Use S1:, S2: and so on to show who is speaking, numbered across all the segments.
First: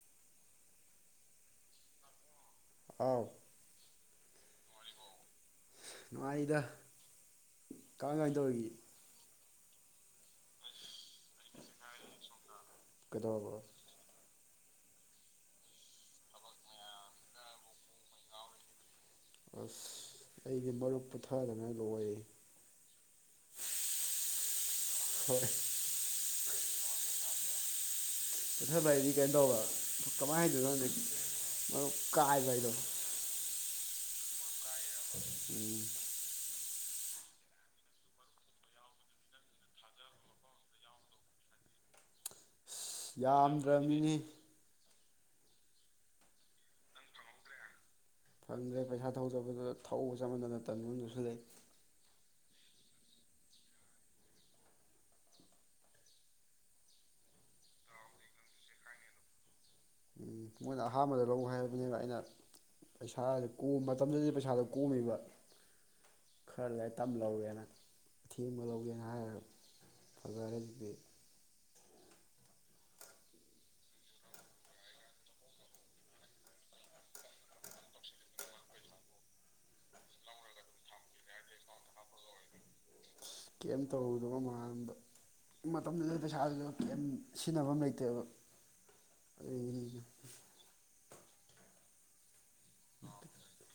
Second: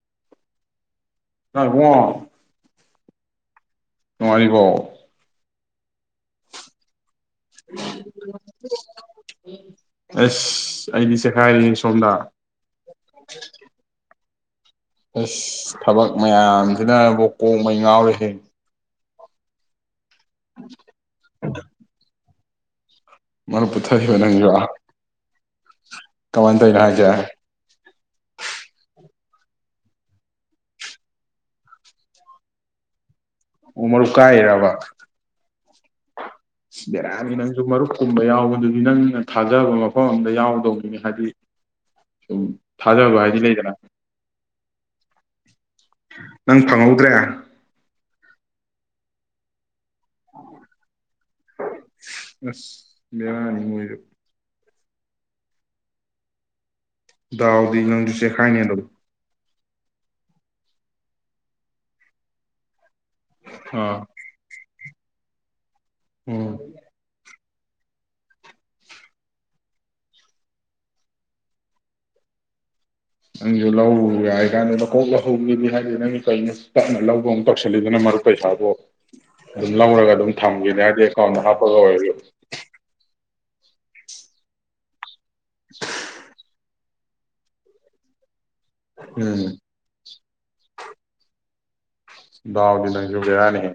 S1: [unintelligible]
S2: ꯑꯥꯎ
S1: ꯅꯨꯡꯉꯥꯏꯔꯤꯕꯣ
S2: ꯅꯨꯡꯉꯥꯏꯔꯤꯗ ꯀꯃꯥꯏ ꯀꯃꯥꯏ ꯇꯧꯔꯤꯒꯦ
S1: [unintelligible] ꯑꯁ ꯑꯩꯗꯤ ꯆꯦꯈꯥꯏꯔꯤ ꯁꯣꯝꯗ
S2: ꯀꯩꯗꯧꯔꯕ
S1: ꯑꯁ ꯊꯕꯛ ꯃꯌꯥꯝꯁꯤꯅꯕꯨ ꯀꯣꯛꯃꯩ ꯉꯥꯎꯔꯦꯍꯦ
S2: ꯑꯁ ꯑꯩꯗꯤ ꯃꯔꯨꯞ ꯄꯨꯊꯥꯗꯅ ꯂꯣꯏꯔꯦ
S1: ꯃꯔꯨꯞ ꯄꯨꯊꯕ ꯅꯪꯖꯨ
S2: ꯍꯣꯏ
S1: ꯀꯃꯥꯏ ꯇꯧꯏꯅꯣ ꯍꯥꯏꯖꯦ
S2: ꯄꯨꯊꯥꯕ ꯍꯥꯏꯗꯤ ꯀꯩꯅꯣ ꯇꯧꯕ ꯀꯃꯥꯏꯅ ꯍꯥꯏꯗꯣꯏꯅꯣ ꯈꯪꯗꯦ ꯃꯔꯨꯞ ꯀꯥꯏꯕ ꯍꯥꯏꯗꯣ
S1: ꯑꯣ ꯃꯔꯨ ꯀꯥꯏꯔꯤꯔꯕ
S2: ꯎꯝ
S1: ꯕꯦꯔꯅꯤ ꯅꯪꯁꯨ ꯃꯔꯨꯞꯀꯨꯝꯕ ꯌꯥꯎꯕꯗꯨꯗꯤ ꯅꯪꯅ ꯊꯥꯖꯕ ꯃꯐꯝ ꯑꯝꯗ ꯌꯥꯎꯗꯧꯅꯤꯅꯦ ꯍꯥꯏꯗꯤ ꯁꯨꯝ
S2: ꯑꯁ
S1: ꯊꯥꯖꯕ ꯍꯥꯏꯗꯤ ꯂꯩꯗꯅ
S2: ꯌꯥꯝꯗ꯭ꯔꯕꯅꯤꯅꯦ
S1: ꯅꯪ ꯐꯪꯍꯧꯗ꯭ꯔꯦ
S2: ꯐꯪꯗ꯭ꯔꯦ ꯄꯩꯁꯥ ꯊꯧ ꯆꯠꯄꯕꯗꯖꯨ ꯊꯧꯕ ꯆꯠꯃꯟꯗꯅ ꯇꯟꯕ ꯑꯝ ꯌꯥꯎꯁꯤꯜꯂꯛꯏ
S1: ꯑꯁ ꯕꯦꯔꯥꯅꯤꯍꯦ ꯗꯥꯎꯗꯤ ꯅꯪꯖꯨ ꯆꯦꯈꯥꯏꯅꯦ ꯑꯗꯨꯝ
S2: ꯃꯣꯏꯅ ꯑꯍꯥꯟꯕꯗ ꯂꯧ ꯍꯥꯏꯕꯅꯦꯕ ꯑꯩꯅ ꯄꯩꯁꯥ ꯀꯣꯝꯕ
S1: ꯑꯥ
S2: ꯃꯇꯝꯗꯨꯗꯗꯤ ꯄꯩꯁꯥꯗꯣ ꯀꯣꯝꯃꯤꯕ
S1: ꯎꯝ
S2: ꯈꯔ ꯂꯩ ꯇꯞ ꯂꯎꯒꯦꯅ ꯑꯊꯦꯡꯕ ꯂꯧꯒꯦꯅ ꯍꯥꯏꯔ ꯐꯖꯔꯦ ꯍꯧꯖꯤꯛꯇꯤ
S1: ꯅꯪꯁꯨ ꯂꯧ ꯌꯥꯏ ꯀꯥꯟꯗ ꯂꯧꯍꯧ ꯂꯧꯍꯧꯒꯦꯗꯤ ꯍꯥꯏꯗꯦ ꯅꯪ ꯀꯩꯅꯣ ꯇꯞꯅ ꯂꯧꯕ ꯑꯃꯨ ꯇꯧꯁꯤꯜꯂꯤꯗꯨꯅ ꯃꯔꯨꯞ ꯄꯩꯁꯥꯗꯣ ꯑꯗꯨꯝ ꯂꯧꯔꯒ ꯑꯗꯨꯝ ꯊꯝꯒꯦꯗꯤ ꯍꯥꯏꯗꯤ ꯑꯦꯀꯥꯎꯟꯗ ꯍꯥꯞꯄꯒ ꯑꯣꯏꯖꯨ
S2: ꯀꯦꯝ ꯇꯧꯔꯣꯏꯗꯕ ꯃꯟꯕ ꯃꯇꯝꯗꯨꯗ ꯄꯩꯁꯥꯖꯨ ꯁꯤꯖꯤꯟꯅꯕꯝ ꯂꯩꯇꯦꯕ
S1: ꯎꯝ
S2: ꯑꯩ
S1: ꯗꯥꯎꯗꯤ ꯅꯪꯖꯨ ꯕꯦꯔꯅꯤꯍꯦ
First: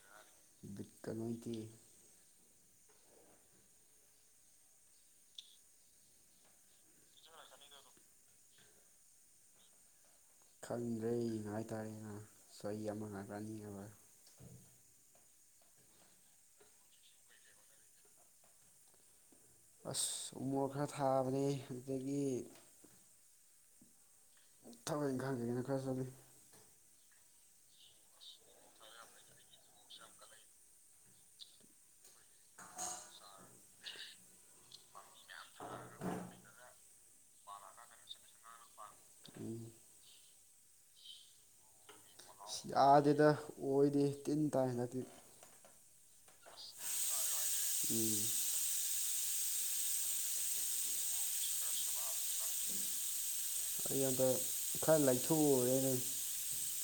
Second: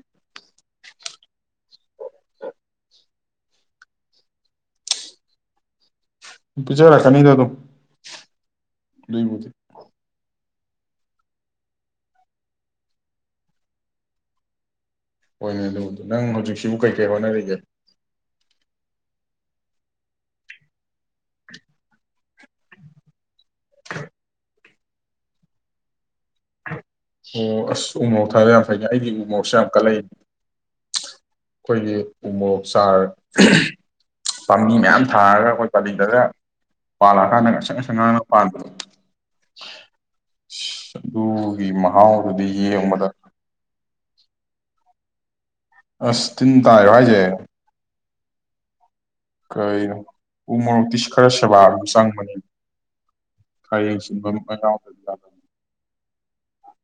S2: ꯀꯩꯅꯣꯒꯤ
S1: ꯄꯨꯖꯥꯔꯛꯆꯥꯅꯤꯗ ꯑꯗꯨꯝ ꯌꯦꯡꯉꯖꯤ
S2: ꯈꯡꯗ꯭ꯔꯦꯝ ꯍꯥꯏꯇꯥꯔꯦꯅ ꯆꯍꯤ ꯑꯃ ꯉꯥꯏꯕꯔꯥ ꯑꯅꯤ ꯉꯥꯏꯕꯥꯔꯥ
S1: ꯍꯣꯏꯅꯦ ꯑꯗꯨꯕꯨꯗꯤ ꯅꯪ ꯍꯧꯖꯤꯛꯁꯤꯕꯨ ꯀꯩꯀꯩ ꯍꯣꯠꯅꯔꯤꯒꯦ
S2: ꯑꯁ ꯎꯃꯣꯔꫭꯛ ꯈꯔ ꯊꯥꯕꯅꯦ ꯑꯗꯨꯗꯒꯤ ꯊꯕꯛ ꯏꯪꯈꯥꯡ ꯀꯩꯀꯩꯅꫭ ꯈꯔ ꯆꯠꯂꯤ
S1: ꯑꯣ ꯑꯁ ꯎꯃꯣꯔꫭꯛ ꯊꯥꯕ ꯌꯥꯝ ꯐꯩꯅꯦ ꯑꯩꯗꯤ ꯎꯃꯣꯔꫭꯛꯁꯦ ꯌꯥꯝ ꯀꯠꯂꯛꯏ ꯑꯩꯈꯣꯏꯒꯤ ꯎꯃꯣꯛ ꯆꯥꯔ [inaudible] ꯄꯥꯝꯕꯤ ꯃꯌꯥꯝ ꯊꯥꯔꯒ ꯑꯩꯈꯣꯏ ꯄꯂꯤꯗꯒ ꯄꯥꯜꯂꯛꯑꯀꯥꯟꯗ ꯉꯥꯛꯁꯪ ꯉꯥꯛꯁꯪ ꯉꯥꯡꯉ ꯄꯥꯟꯕꯗꫭ
S2: ꯎꯝ
S1: ꯑꯗꯨꯒꯤꯃ
S2: ꯌꯥꯗꯦꯗ ꯑꫭꯏꯗꯦ ꯇꯤꯟ ꯇꯥꯏ ꯌꯟꯗꯛꯇꯤ
S1: ꯑꯁ ꯇꯤꯟ ꯇꯥꯏꯔꫭ ꯍꯥꯏꯖꯦ
S2: ꯎꯝ
S1: ꯀꯩꯅꯣ ꯎꯃꫭꯔꫭꯛꯇꯤꯁ ꯈꯔ ꯁꯦꯕꯥ ꯑꯗꯨꯝ ꯆꯪꯕꯅꯤ ꯈꯔ
S2: ꯑꯩ
S1: ꯌꯦꯡꯁꯤꯟꯕ
S2: ꯍꯟꯗꯛ
S1: ꯑꯃ
S2: ꯈꯔ
S1: ꯌꯥꯎꯗꯗꯤ ꯌꯥꯗꯕꯅꯤ
S2: ꯂꯥꯏꯊꯣꯛꯎꯔꯦꯅꯩ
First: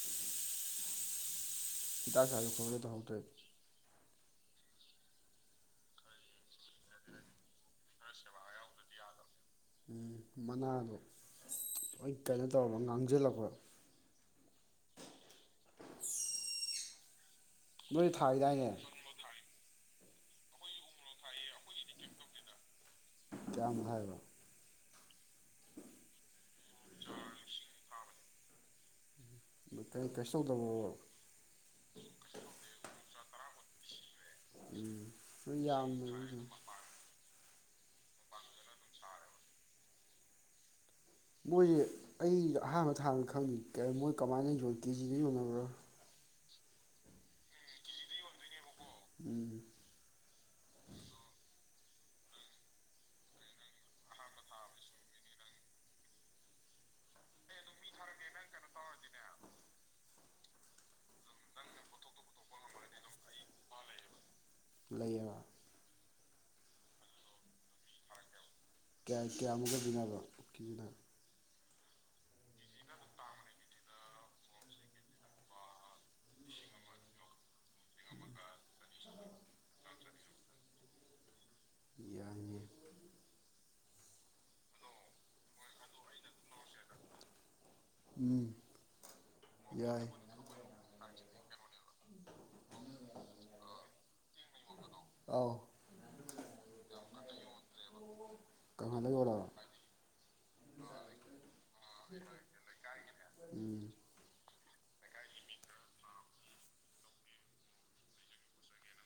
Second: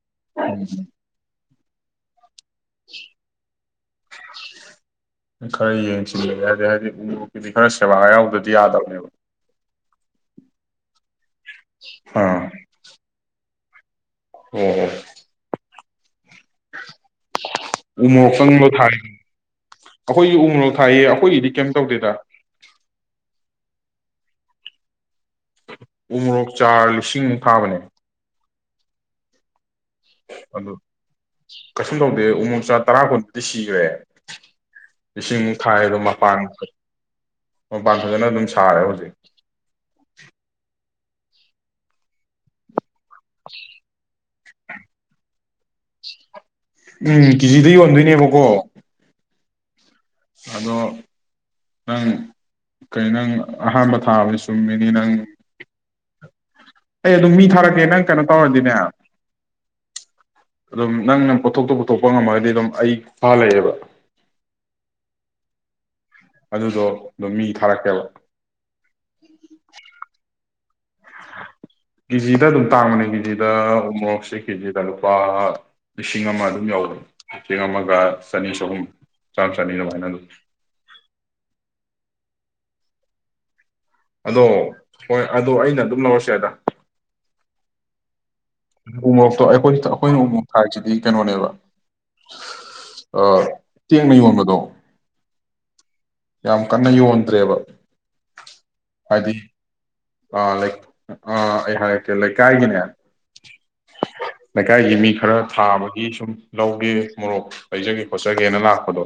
S1: [inaudible]
S2: [unintelligible] [unintelligible] ꯇꯧꯍꯧꯗ꯭ꯔꯦ
S1: ꯈꯔ ꯌꯦꯡꯁꯤꯟꯒꯦ ꯌꯥꯏꯗꯦ ꯍꯥꯏꯗꯤ ꯎꯃꫭꯌꫭꯛ ꯀꯤꯗꯤ ꯈꯔ ꯁꯦꯕꯥ ꯌꯥꯎꯗ꯭ꯔꯗꯤ ꯌꯥꯗꯕꯅꯦꯕ
S2: ꯎꯝ ꯃꯅꯥꯗꯣ ꯂꯣꯏ ꯀꯩꯅꯣ
S1: ꯑꯥ
S2: ꯇꯧꯔꯕ ꯉꯥꯡꯖꯜꯂꯛꯄ
S1: [unintelligible] [unintelligible]
S2: ꯅꯣꯏ
S1: ꯎꯃꫭꯔꫭꯛ
S2: ꯊꯥꯏꯗꯥꯏꯅꯦ
S1: ꯆꯪꯕ [unintelligible] ꯑꯈꯣꯏꯒꯤ ꯎꯃꯣꯔꯣꯛ ꯊꯥꯏꯌꯦ ꯑꯈꯣꯏꯒꯤꯗꯤ ꯀꯌꯤꯝ ꯇꯧꯗꯦꯗ
S2: ꯀꯌꯥꯝ ꯊꯥꯏꯕ
S1: ꯎꯣꯃꫭꯔꯣꯛ ꯆꯥꯔ ꯂꯤꯁꯤꯡꯄꯨꯛ ꯊꯥꯕꯅꯦ
S2: ꯀꯩꯁꯨ
S1: ꯑꯗꯨ
S2: ꯇꯧꯗꯕ꯭ꯔꯣ
S1: ꯀꯩꯁꯨꯨꯝ ꯇꯧꯗꯦ ꯎꯃꯣꯔꫭꯛ ꯆꯥ ꯇꯔꯥ ꯀꯨꯟꯕꯨꯗꯤ ꯁꯤ
S2: ꯎꯝ
S1: [unintelligible]
S2: ꯅꯣꯏ
S1: ꯂꯤꯁꯤꯡꯃꯨꯛ ꯊꯥꯏ ꯑꯗꫭ
S2: ꯌꯥꯝꯅ
S1: ꯃꯄꯥꯟ ꯃꯄꯥꯟ ꯐꯖꯅ ꯑꯗꯨꯝ ꯁꯥꯔꯦ ꯍꯧꯖꯤꯛ
S2: ꯃꯣꯏꯖꯦ ꯑꯩ ꯑꯍꯥꯟꯕ ꯊꯥꯡ ꯈꯪꯉꯤꯅꯤ ꯀꯩꯅꫭ ꯃꯣꯏ ꯀꯃꯥꯏꯅ ꯌꯣꯟ ꯀꯦ ꯖꯤ ꯗꯦ ꯌꯣꯟꯅꯕ꯭ꯔꯥ
S1: ꯎꯝ ꯀꯦ ꯖꯤ ꯗ ꯌꯣꯟꯗꯣꯏꯅꯦꯕꯀꯣ
S2: ꯎꯝ
S1: ꯑꯗꯣ ꯅꯪ ꯀꯩ ꯅꯪ ꯑꯍꯥꯟꯕ ꯊꯥꯕꯅꯤ ꯆꯨꯝ ꯃꯤꯅꯤ ꯅꯪ ꯑꯩ ꯑꯗꯨꯝ ꯃꯤ ꯊꯥꯔꯛꯀꯦ ꯅꯪ ꯀꯩꯅꯣ ꯇꯧꯔꯗꯤꯅꯦ ꯑꯗꯨꯝ ꯅꯪꯅ ꯄꯣꯊꯣꯛꯇꯣ ꯄꯨꯊꯣꯛꯄ ꯉꯝꯃꯒꯗꯤ ꯑꯗꯨꯝ ꯑꯩ ꯈꯨꯠꯐ ꯂꯩꯌꯦꯕ
S2: ꯂꯩꯌꯦꯕ
S1: ꯑꯗꯨꯗꯣ ꯑꯗꯨꯝ ꯃꯤ ꯊꯥꯔꯛꯀꯦꯕ
S2: ꯀꯌꯥ ꯀꯌꯥꯃꯨꯒ ꯕꯤꯅꯕ ꯀꯤꯔꯥ
S1: ꯀꯦꯖꯤꯗ ꯑꯗꯨꯝ ꯇꯥꯡꯕꯅꯦ ꯀꯦꯖꯤꯗ ꯎꯃꯣꯛꯁꯦ ꯀꯦꯖꯤꯗ ꯂꯨꯄꯥ ꯂꯤꯁꯤꯡ ꯑꯃ ꯑꯗꯨꯝ ꯌꯧꯔꯦ ꯂꯤꯦꯡ ꯑꯃꯒ ꯆꯅꯤ ꯆꯍꯨꯝ ꯆꯥꯝꯃ ꯆꯅꯤ ꯑꯗꯨꯃꯥꯏꯅ ꯑꯗꯨꯝ
S2: ꯌꯥꯌꯥꯅꯦ
S1: ꯑꯗꯣ ꯍꯣꯏ ꯑꯣ ꯑꯩꯅ ꯑꯗꯨꯝ ꯂꯧꯔꯁ ꯑꯗ
S2: ꯎꯝ
S1: ꯎꯃꯣꯛꯇꯣ ꯑꯩꯈꯣꯏ
S2: ꯌꯥꯏ
S1: ꯑꯩꯈꯣꯏꯅ ꯎꯃꯣꯛ ꯊꯥꯁꯤꯗꯤ ꯀꯩꯅꯣꯅꯦꯕ ꯇꯦꯡꯅ ꯌꯣꯟꯕꯗꯣ
S2: ꯑꯥꯎ
S1: ꯌꯥꯝ ꯀꯟꯅ ꯌꯣꯟꯗ꯭ꯔꯦꯕ ꯍꯥꯏꯗꯤ
S2: [unintelligible]
S1: ꯑ ꯂꯥꯏꯛ ꯑ ꯑꯩ ꯍꯥꯏꯔꯛꯀꯦ ꯂꯩꯀꯥꯏꯒꯤꯅꯦ
S2: ꯎꯝ
S1: ꯂꯩꯀꯥꯏꯒꯤ ꯃꯤ ꯈꯔ ꯊꯥꯕꯒꯤ ꯁꯨꯝ ꯂꯧꯒꯦ ꯃꯣꯔꯣꯛ ꯂꯩꯖꯒꯦ ꯈꯣꯠꯆꯒꯦꯅ ꯂꯥꯛꯄꯗꯣ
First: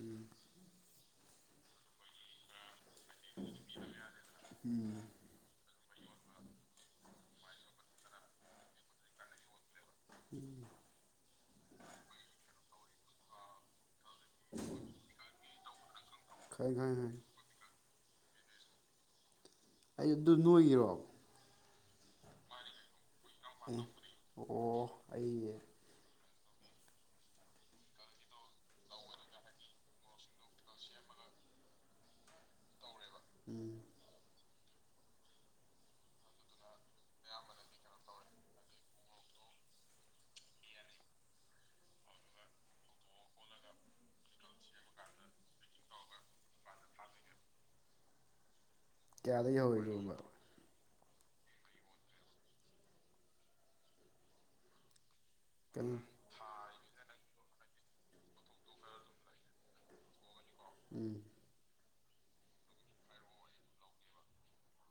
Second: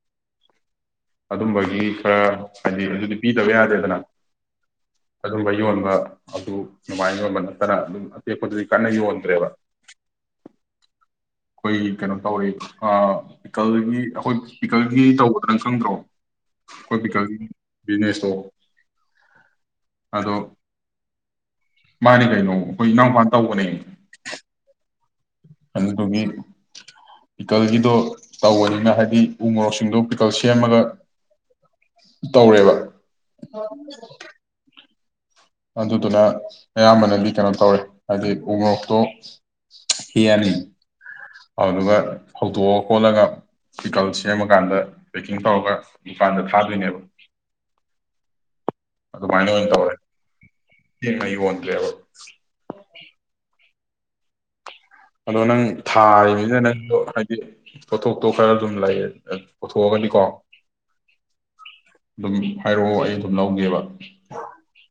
S2: ꯎꯝ
S1: ꯑꯗꯨꯝꯕꯒꯤ ꯈꯔ ꯍꯥꯏꯗꯤ ꯑꯗꯨꯗꯤ ꯄꯤꯗꯕ ꯌꯥꯗꯦꯗꯅ
S2: ꯎꯝ
S1: ꯑꯗꯨꯝꯕ ꯌꯣꯟꯕ ꯑꯗꯨ ꯃꯥꯏꯅ ꯌꯣꯟꯕ ꯅꯠꯇꯅ ꯑꯗꯨꯝ ꯑꯇꯦꯛꯄꯗꯨꯗꯤ ꯀꯟꯅ ꯌꯣꯟꯗ꯭ꯔꯦꯕ ꯑꯩꯣꯏ ꯀꯩꯅꯣ ꯇꯥꯎꯋꯦ ꯑ ꯄꯤꯀꯜꯗꯒꯤ ꯑꯩꯈꯣꯏ ꯄꯤꯀꯜꯒꯤ ꯇꯧꯒꯗ꯭ꯔꯪ ꯈꯪꯗ꯭ꯔꯣ
S2: ꯈ ꯍ ꯍꯣꯏ
S1: ꯕꯤꯖꯤꯅꯦꯁꯣ
S2: ꯑꯩ ꯑꯗꯨ ꯅꯣꯏꯒꯤꯔꯣ
S1: ꯃꯥꯔꯤꯒꯥꯏꯩꯅꯣ ꯑꯩꯣꯏ ꯏꯎ ꯐ
S2: ꯑꯣ ꯑꯩ
S1: [unintelligible] ꯄꯤꯀꯜꯒꯤꯗꯣ ꯇꯧꯕꯅꯤꯅ ꯍꯥꯏꯗꯤ ꯎ ꯃꯣꯔꯣꯛꯁꯤꯡꯗꯣ ꯄꯤꯀꯜ ꯁꯦꯝꯃꯒ ꯇꯧꯔꯦꯕ ꯍ
S2: ꯎꯝ
S1: ꯑꯗꯨꯗꯨꯅ ꯑꯌꯥꯝꯕꯅꯗꯤ ꯀꯩꯅꯣ ꯇꯧꯔꯦ ꯍꯥꯏꯕꯗꯤ ꯎ ꯃꯣꯔꯛꯇꯣ ꯍꯦꯛꯑꯅꯤ ꯑꯗꯨ ꯐꯧꯗꯣꯛꯑ ꯈꯣꯠꯂꯒ ꯇꯤꯀꯜ ꯁꯦꯝꯃꯀꯥꯟꯗ ꯄꯦꯛꯀꯤꯡ ꯇꯧꯔꯒ ꯗꯨꯀꯥꯟꯗ ꯊꯥꯗꯣꯏꯅꯦꯕ
S2: ꯀꯌꯥꯗꯒꯤ ꯍꯧꯔꯤꯅꯣꯕ
S1: ꯉꯩ ꯑꯣꯟꯗ꯭ꯔꯦꯕ ꯑꯗꯣ ꯅꯪ
S2: ꯀꯩꯅꯣ
S1: ꯊꯥꯔꯤꯕꯅꯤꯅ ꯅꯪ ꯑꯗꯣ ꯍꯥꯏꯗꯤ ꯄꯣꯊꯣꯛꯇꯣ ꯈꯔ ꯑꯗꯨꯝ ꯂꯩꯌꯦ ꯄꯨꯣꯊꯣꯛꯑꯒꯗꯤꯀꯣ
S2: ꯎꯝ
S1: ꯑꯗꯨꯝ ꯍꯥꯏꯔꯛꯑꯣ ꯑꯩ ꯑꯗꯨꯝ ꯂꯧꯒꯦꯕ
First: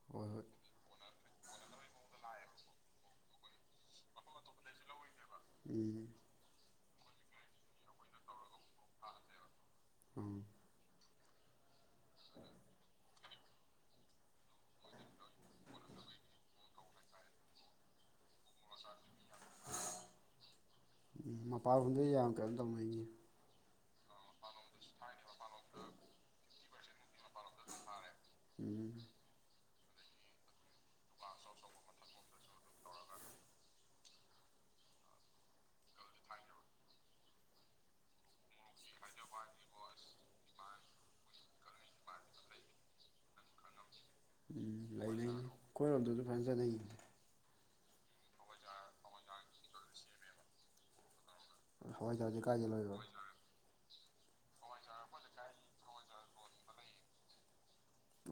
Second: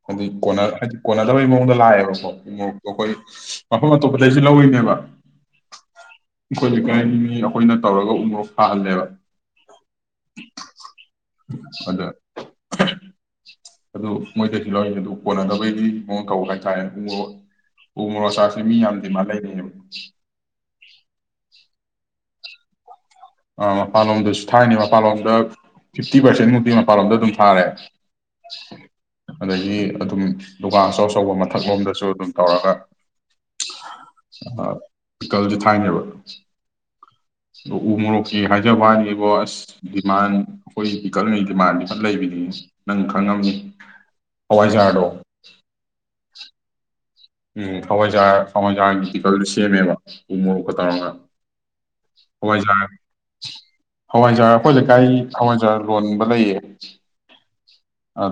S1: ꯍꯥꯏꯗꯤ
S2: ꯍꯣꯏ ꯍꯣꯏ
S1: ꯀꯣꯅ ꯍꯥꯏꯗꯤ ꯀꯣꯟꯅꯗꯕꯩ ꯃꯑꯣꯡꯗ ꯂꯥꯛꯑꯦꯕꯀꯣ ꯃꯣꯔꯣꯛꯇꯣ ꯑꯩꯈꯣꯏ ꯃꯐꯝ ꯑꯇꯣꯞꯄꯗꯩꯁꯨ ꯂꯧꯔꯤꯅꯦꯕ
S2: ꯎꯝ
S1: ꯑꯩꯈꯣꯏ ꯂꯩꯀꯥꯏ ꯃꯤ ꯑꯩꯈꯣꯏꯅ ꯇꯧꯔꯒ ꯎ ꯃꯣꯔꯣꯛ ꯊꯥꯍꯜꯂꯦꯕ
S2: ꯎꯝ
S1: ꯑꯗ ꯑꯗꯨ ꯃꯣꯏꯗꯗꯤ ꯂꯧꯔꯤ ꯑꯗꯨ ꯀꯣꯟꯅꯗꯕꯩꯗꯤ ꯃꯉ ꯀꯧ ꯍꯥꯏꯇꯥꯔꯦ ꯎ ꯃꯣꯛ ꯎ ꯃꯣꯔꯣꯛ ꯑꯆꯔ ꯁꯤ ꯃꯤ ꯌꯥꯝ ꯗꯤꯃꯥꯟ ꯂꯩꯕꯅꯦꯕꯥ [inaudible]
S2: ꯃꯄꯥꯟꯗ ꯌꯥꯝ ꯀꯩꯅꯑꯣꯝ ꯇꯧꯅꯩ
S1: ꯑ ꯃꯄꯥꯟꯂꯣꯝꯗꯁꯨ ꯊꯥꯏꯅꯤ ꯃꯄꯥꯟꯂꯣꯝꯗ ꯐꯤꯐꯇꯤ ꯄꯥꯔꯁꯦꯟꯃꯨꯛꯇꯤ ꯃꯄꯥꯟꯂꯣꯝꯗ ꯑꯗꯨꯝ ꯊꯥꯔꯦ
S2: ꯎꯝ
S1: ꯑꯗꯒꯤ ꯑꯗꯨꯝ ꯗꯨꯀꯥꯟ ꯑꯆꯧ ꯑꯆꯧꯕ ꯃꯊꯛꯂꯣꯝꯗꯁꯨ ꯑꯗꯨꯝ ꯇꯧꯔꯒ ꯄꯤꯀꯜꯁꯦ ꯊꯥꯏꯅꯦꯕ ꯑꯣ ꯎ ꯃꯣꯔꯣꯛ ꯑꯣ ꯍꯥꯏꯖꯕ ꯍꯥꯏꯅꯤꯕꯣ ꯑꯁ ꯗꯤꯃꯥꯟ ꯑꯩꯈꯣꯏ ꯄꯤꯀꯠꯂꯤꯉꯩ ꯗꯤꯃꯥꯟꯗꯤ ꯈ ꯂꯩꯕꯅꯤ ꯅꯪ ꯈꯪꯉꯝꯅꯤ
S2: ꯎꯝ
S1: ꯍꯋꯥꯖꯥꯗꯣ
S2: ꯂꯩꯅꯩꯅꯦ [inaudible]
S1: ꯎꯝ ꯍꯋꯥꯏꯖꯥꯔ ꯍꯋꯥꯏꯖꯥꯔꯒꯤ ꯄꯤꯀꯜ ꯁꯦꯝꯃꯦꯕ ꯎ ꯃꯣꯔꯣꯛ ꯈ ꯇꯧꯔꯒ
S2: ꯍꯋꯥꯏꯖꯔꯁꯦ ꯀꯥꯏꯗꯩꯩ ꯂꯧꯔꯤꯕꯥ
S1: ꯍꯋꯥꯏꯖꯥꯔꯥ ꯑꯩꯈꯣꯏ ꯂꯩꯀꯥꯏ ꯍꯋꯥꯏꯖꯥꯔ ꯂꯣꯟꯕ ꯂꯩꯌꯦ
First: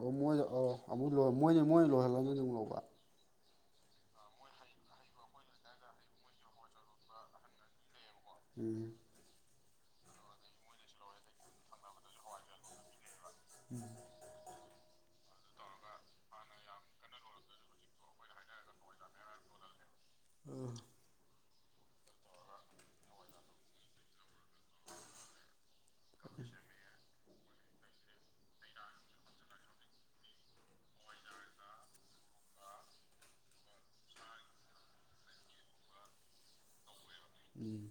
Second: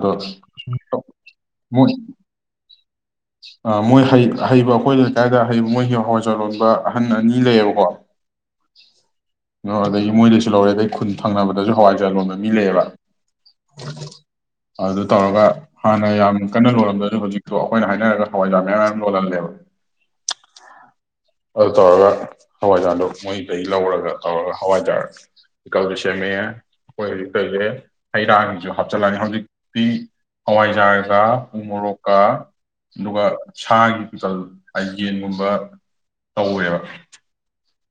S2: ꯑꯣ ꯃꯣꯏꯗ ꯑꯧ ꯑꯃꯨꯛ ꯂꯣꯏ ꯃꯣꯏ ꯃꯣꯏ ꯂꯣꯏꯍꯜꯂꯅꯤ ꯑꯗꯨꯝ ꯂꯧꯕ
S1: ꯑ ꯃꯣꯏ ꯍ ꯍꯩꯕ ꯑꯩꯈꯣꯏ ꯂꯩꯀꯥꯏꯗ ꯍꯩꯕ ꯃꯣꯏꯒꯤ ꯍꯋꯥꯏ ꯂꯣꯟꯕ ꯑꯍꯟ ꯑꯅꯤ ꯂꯩꯌꯦꯕꯀꯣ
S2: ꯎꯝ
S1: ꯑꯗꯒꯤ ꯃꯣꯏꯗꯁꯨ ꯂꯧꯔꯦ ꯑꯗꯩ ꯈꯨꯟ ꯊꯪꯅꯕꯗꯁꯨ ꯍꯋꯥꯏꯖꯔꯥ ꯂꯣꯟꯗ ꯃꯤ ꯂꯩꯌꯦꯕ ꯎ ꯑꯗꯨ ꯇꯧꯔꯒ ꯍꯥꯟꯅ ꯌꯥꯝ ꯀꯟꯅ ꯂꯣꯏꯔꯝꯗ ꯑꯗꯨ ꯍꯧꯖꯤꯛꯇꯣ ꯑꯩꯈꯣꯏꯅ ꯍꯥꯏ ꯍꯥꯏꯅꯔꯥꯒꯥ ꯍꯋꯥꯏꯖꯔ ꯃꯌꯥꯝ ꯃꯌꯥꯝ ꯂꯣꯟꯍꯟꯂꯦꯕꯥ
S2: ꯎꯝ
S1: ꯑꯗꯨ ꯇꯧꯔꯒ ꯍꯋꯥꯏꯖꯥꯔꯗꯨꯣ ꯃꯣꯏꯗꯒꯤ ꯂꯧꯔꯒ ꯇꯧꯔꯒ ꯍꯋꯥꯏꯖꯥꯔ ꯄꯤꯀꯜ ꯁꯦꯝꯃꯦ ꯑꯩꯈꯣꯏ ꯍꯧꯖꯤꯛ ꯍꯩꯔꯥꯁꯨ ꯍꯥꯞꯆꯤꯜꯂꯅꯤ ꯍꯧꯖꯤꯛꯇꯤ ꯍꯋꯥꯏꯖꯥꯔꯒ ꯃꯣꯔꯣꯛꯀ ꯑꯗꯨꯒ ꯁꯥꯒꯤ ꯄꯤꯀꯜ ꯏꯇꯦꯝꯒꯨꯝꯕ ꯇꯧꯋꯦꯕ
S2: ꯎꯝ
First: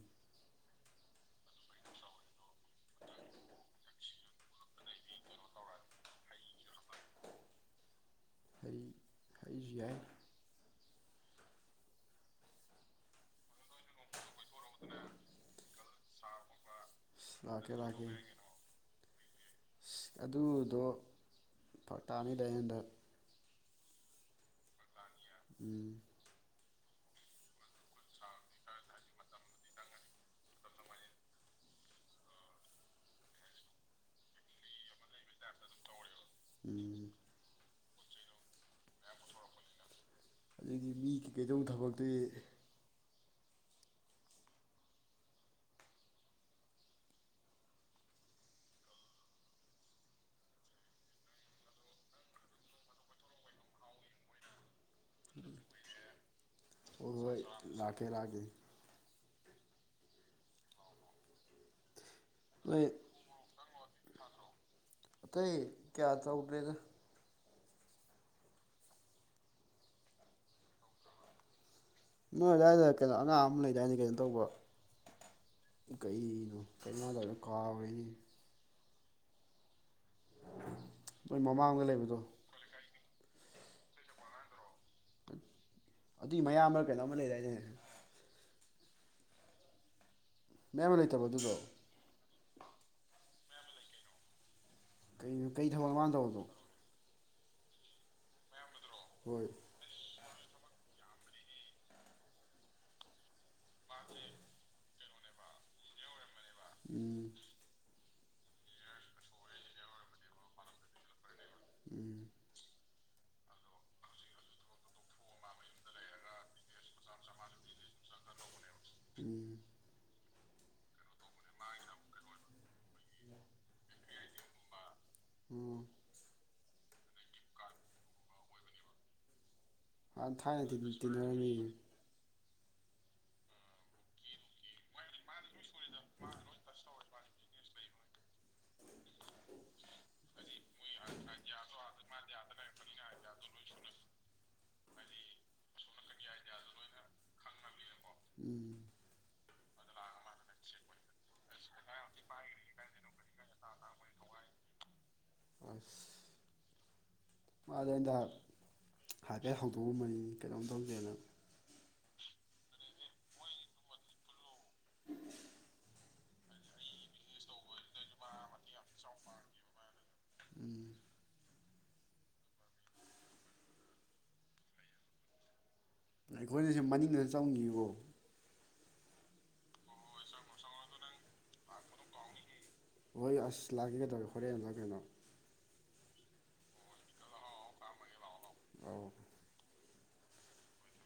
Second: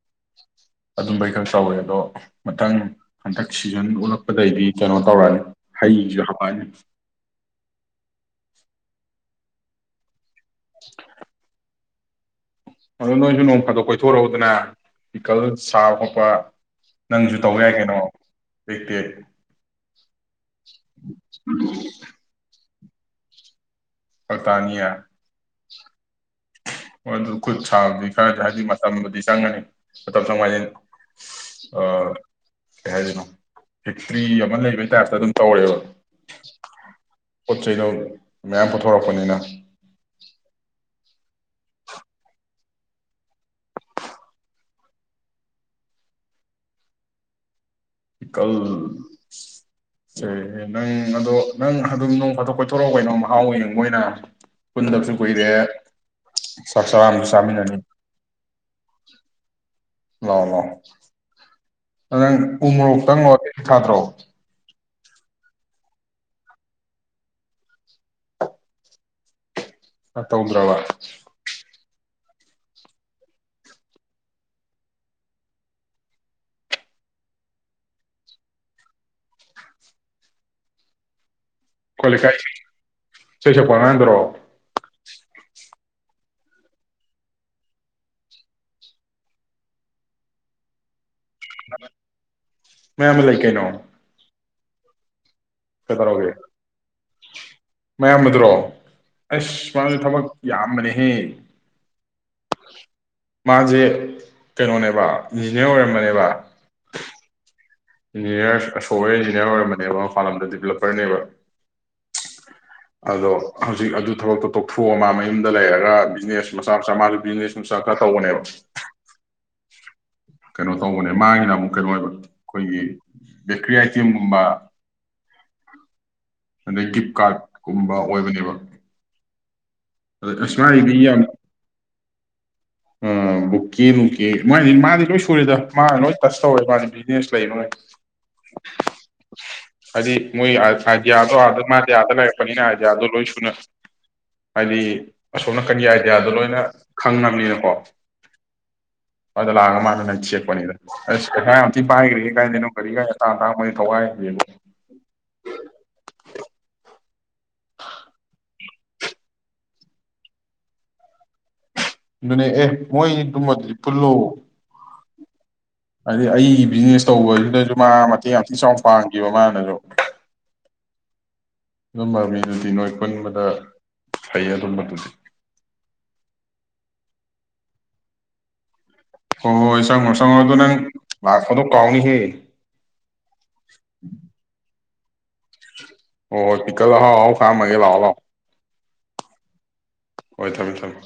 S1: ꯑꯗꯨꯝꯕꯩ ꯈꯛ ꯆꯥꯎꯋꯦ ꯑꯗꯣ ꯃꯊꯪ ꯍꯟꯇꯛ ꯁꯤꯖꯟ ꯑꯣꯠꯂꯛꯄꯗꯒꯤꯗꯤ ꯀꯩꯅꯣ ꯇꯧꯔꯛꯑꯅꯤ ꯍꯩꯁꯨ ꯍꯥꯞꯂꯛꯑꯅꯤ
S2: ꯍꯩ ꯌꯥꯏ
S1: [inaudible] ꯑꯗꯨ ꯅꯣꯏꯁꯨ ꯑꯗꯣ ꯀꯣꯏꯊꯣꯔꯛꯎꯗꯅ ꯄꯤꯀꯜ ꯁꯥꯕ ꯈꯣꯠꯄ ꯅꯪꯁꯨ ꯇꯧꯕ
S2: ꯂꯥꯛꯀꯦ
S1: ꯌꯥꯏ ꯀꯩꯅꯣ
S2: ꯂꯥꯛꯀꯦ
S1: ꯇꯦꯛ ꯇꯦꯛ
S2: ꯑꯗꯨꯗꯣ ꯐꯔꯛ ꯇꯥꯅꯤꯗ ꯑꯩ ꯍꯟꯗꯛ
S1: ꯐꯔꯛꯇꯥꯅꯤꯌꯦ
S2: ꯎꯝ
S1: ꯑꯗꯨ ꯈꯨꯠ ꯁꯥꯕꯗꯤ ꯈꯔꯗꯤ ꯍꯥꯏꯗꯤ ꯃꯇꯝꯕꯨꯗꯤ ꯆꯪꯒꯅꯤ ꯃꯇꯝ ꯆꯪꯉ ꯍꯥꯏꯗꯤ ꯑ ꯀꯩ ꯍꯥꯏꯗꯣꯏꯅꯣ [inaudible] ꯑꯃ ꯂꯩꯕꯩ ꯇꯥꯏꯞꯇ ꯑꯗꯨꯝ ꯇꯧꯔꯦꯕ
S2: ꯎꯝ
S1: ꯄꯣꯠ ꯆꯩ ꯃꯌꯥꯝ ꯄꯨꯊꯣꯔꯛꯄꯅꯤꯅ
S2: ꯑꯗꯨꯗꯒꯤ ꯃꯤ ꯀꯩꯗꯧ ꯊꯕꯛꯇꯨꯗꯤ
S1: ꯄꯤꯀꯜꯁꯦ ꯅꯪ ꯑꯗꯣ ꯅꯪ ꯑꯗꯨꯝ ꯅꯣꯡ ꯐꯥꯊꯣꯛ ꯀꯣꯏꯊꯣꯔꯛꯎ ꯀꯩꯅꯣ ꯃꯍꯥꯎꯩ ꯌꯦꯕꯥ ꯑꯣꯏꯅ ꯄꯨꯟꯗꯕꯁꯨ ꯀꯨꯏꯔꯦ ꯆꯥꯛ ꯆ
S2: ꯍꯣꯏ
S1: ꯑꯃꯁꯁꯨ
S2: ꯍꯣꯏ
S1: ꯆꯥꯃꯤꯟꯅꯅꯤ
S2: ꯂꯥꯛꯀꯦ ꯂꯥꯛꯀꯦ
S1: ꯂꯥꯎ ꯂꯥꯎ ꯅꯪ
S2: ꯅꯣꯏ
S1: ꯎꯃꯣꯔꯣꯛꯇꯪ [inaudible] [inaudible] [inaudible]
S2: ꯑꯇꯩ ꯀꯌꯥ ꯆꯧꯗꯔꯦꯗ
S1: ꯑ ꯇꯧꯗ꯭ꯔꯕ
S2: ꯅꯣꯏ ꯑꯗꯨꯗꯥꯋꯥꯏꯗ ꯀꯩꯅꯣ ꯑꯉꯥꯡ ꯑꯃ ꯂꯩꯗꯥꯏꯗ ꯀꯩꯅꯣ ꯇꯧꯕ ꯀꯩꯅꯣ ꯀꯗ ꯀꯥꯎꯦꯅꯤ ꯅꯣꯏ ꯃꯃꯥꯡꯗ ꯂꯩꯕꯗꯣ
S1: ꯑꯦꯁꯩ ꯁꯛꯞ ꯑꯉꯪꯗꯨꯔꯣ
S2: ꯑꯗꯨꯏ ꯃꯌꯥꯝꯕꯔ ꯀꯩꯅꯣꯃ ꯂꯩꯗꯥꯏꯅꯦ ꯃꯌꯝꯕ ꯂꯩ ꯇꯕ ꯑꯗꯨꯕꯣ
S1: ꯃꯌꯥꯝꯕ ꯂꯩ ꯀꯩꯅꯣ
S2: ꯀꯩ ꯊꯕꯛꯅꯦ ꯃꯅꯥ
S1: ꯀꯩꯗꯧꯔꯒꯦ
S2: ꯇꯧꯕꯗꯣ
S1: ꯃꯌꯥꯝꯕꯗꯨꯔꯣ
S2: ꯍꯣꯏ
S1: ꯑꯁ ꯃꯁꯨ ꯊꯕꯛ ꯌꯥꯝꯕꯅꯦꯍꯦ ꯃꯥꯁꯦ ꯀꯩꯅꯣꯅꯦꯕ ꯏꯟꯖꯤꯅꯤꯌꯥꯔ ꯑꯣꯏꯔꯝꯕꯅꯦꯕ
S2: ꯎꯝ
S1: ꯏꯟꯖꯤꯅꯤꯌꯥꯔ ꯑꯁꯋ ꯏꯟꯖꯤꯅꯤꯌꯥꯔ ꯑꯣꯏꯔꯝꯕꯅꯦꯕ ꯃꯄꯥꯟꯜ ꯂꯝꯗ ꯗꯤꯕꯦꯂꯞꯄꯔꯅꯦꯕ
S2: ꯎꯝ
S1: [inaudible] ꯑꯗꯣ ꯍꯧꯖꯤꯛ ꯑꯗꯨ ꯊꯕꯛꯇꯣ ꯇꯣꯛꯊꯣꯛꯑ ꯑꯃ ꯃꯌꯨꯝꯗ ꯂꯩꯔꯒ ꯕꯤꯖꯤꯅꯦꯁ ꯃꯆꯥ ꯃꯆꯥ ꯃꯥꯁꯨ ꯕꯤꯖꯤꯅꯦꯁ ꯃꯆꯥ ꯈꯔ ꯇꯧꯕꯅꯦꯕ
S2: ꯎꯝ
S1: ꯀꯩꯅꯣ ꯇꯧꯕꯅꯦ ꯃꯥꯥꯡꯉꯤꯅ ꯑꯃꯨꯛ ꯀꯩꯩꯅꯣ ꯑꯣꯏꯕ ꯑꯩꯈꯣꯏꯒꯤ ꯕꯦꯀꯔꯤ ꯑꯥꯏꯇꯦꯝꯒꯨꯝꯕ
S2: ꯎꯝ
S1: ꯑꯗꯩ ꯀꯥꯔꯠꯀꯨꯝꯕ ꯑꯣꯏꯕꯅꯦꯕ
S2: ꯑ
S1: ꯑꯗ ꯑꯁ
S2: ꯊꯥꯏꯅꯗꯤ ꯇꯤꯟꯔꯃꯤꯅꯤ
S1: ꯑ ꯑꯣꯛꯀꯦ ꯅꯨꯡꯀꯦ ꯃꯗꯤ ꯃꯥꯗꯤ ꯂꯣꯏ ꯁꯨꯔꯤꯦꯗ ꯃꯥ ꯂꯣꯏ ꯇꯁ ꯇꯧꯔꯦ ꯃꯥꯗꯤ ꯕꯤꯖꯤꯅꯦꯁ ꯂꯩ ꯅꯣꯏ ꯍꯥꯏꯗꯤ ꯃꯣꯏ ꯑꯥꯏꯗꯤꯌꯥꯗꯣ ꯑꯥꯗ ꯃꯥꯗꯤ ꯑꯥꯗ ꯂꯩꯔꯛꯄꯅꯤꯅ ꯑꯥꯏꯗꯤꯌꯥꯗꯣ ꯂꯣꯏ ꯁꯨꯅ ꯍꯥꯏꯗꯤ ꯑꯁꯣꯝ ꯅꯥ ꯀꯟꯒꯤ ꯑꯥꯏꯗꯤꯌꯥꯗꯣ ꯂꯣꯏꯅ ꯈꯪꯉꯝꯅꯤꯅ ꯑ [inaudible]
S2: ꯎꯝ
S1: ꯑꯗꯨ ꯂꯥꯛꯒ ꯃꯅ ꯅ ꯆꯦꯊꯦꯛꯄꯅꯤꯗ ꯄꯥꯏꯈ꯭ꯔꯦ ꯀꯥꯏꯗꯅꯣ ꯀꯔꯤꯒ ꯑꯇꯥꯡ ꯑꯇꯥꯡꯕꯒꯤ ꯊꯋꯥꯏꯅ
S2: ꯃꯥꯗꯤ ꯑꯟꯗ ꯍꯥꯏꯐꯦꯠ ꯍꯧꯗꯣꯛꯑꯕꯅꯤ ꯀꯩꯅꯣꯝ ꯇꯧꯒꯦꯅ
S1: ꯑꯗꯨꯅꯦ ꯑꯦ ꯃꯣꯏꯗꯨꯨꯝꯕ ꯑꯗꯨꯗꯤ ꯄꯨꯜꯂꯨ
S2: ꯎꯝ
S1: ꯑꯗꯩ ꯑꯩꯒꯤ ꯕꯤꯖꯤꯅꯦꯁ ꯇꯧꯕꯗꯨꯗꯁꯨ ꯃꯥ ꯃꯇꯦꯡ ꯌꯥꯝꯇꯤ ꯆꯥꯎ ꯄꯥꯡꯈꯤꯕ ꯃꯥꯅꯁꯨ
S2: ꯎꯝ
S1: ꯑꯗꯨꯝ ꯃꯕꯤꯗꯨꯗꯤ ꯅꯣꯏ ꯄꯨꯟꯕꯗ ꯐꯩ ꯑꯗꯨꯝꯕꯗꯨꯗꯤ
S2: ꯑꯩꯈꯣꯏꯅꯁꯨ ꯃꯅꯤꯡꯗ ꯆꯪꯉꯕꯣ
S1: ꯍꯣꯏ ꯍꯣꯏ ꯆꯪꯉꯣ ꯆꯪꯉꯣ ꯑꯗꯣ ꯅꯪ ꯂꯥꯛꯄꯗꯣ ꯀꯥꯎꯅꯤꯍꯦ
S2: ꯍꯣꯏ ꯑꯁ ꯂꯥꯛꯀꯒ ꯇꯧꯦ ꯍꯣꯔꯦꯟꯗ ꯀꯩꯅꯣ
S1: ꯑꯣ ꯇꯤꯀꯜ ꯍꯥꯎ ꯍꯥꯎ ꯈꯥꯀꯎꯝꯃꯥꯒꯦ ꯂꯥꯛꯑꯣ ꯂꯥꯛꯑꯣ
S2: ꯑꯧ
S1: ꯍꯣꯏ ꯊꯝꯃꯦ ꯊꯝꯃꯦ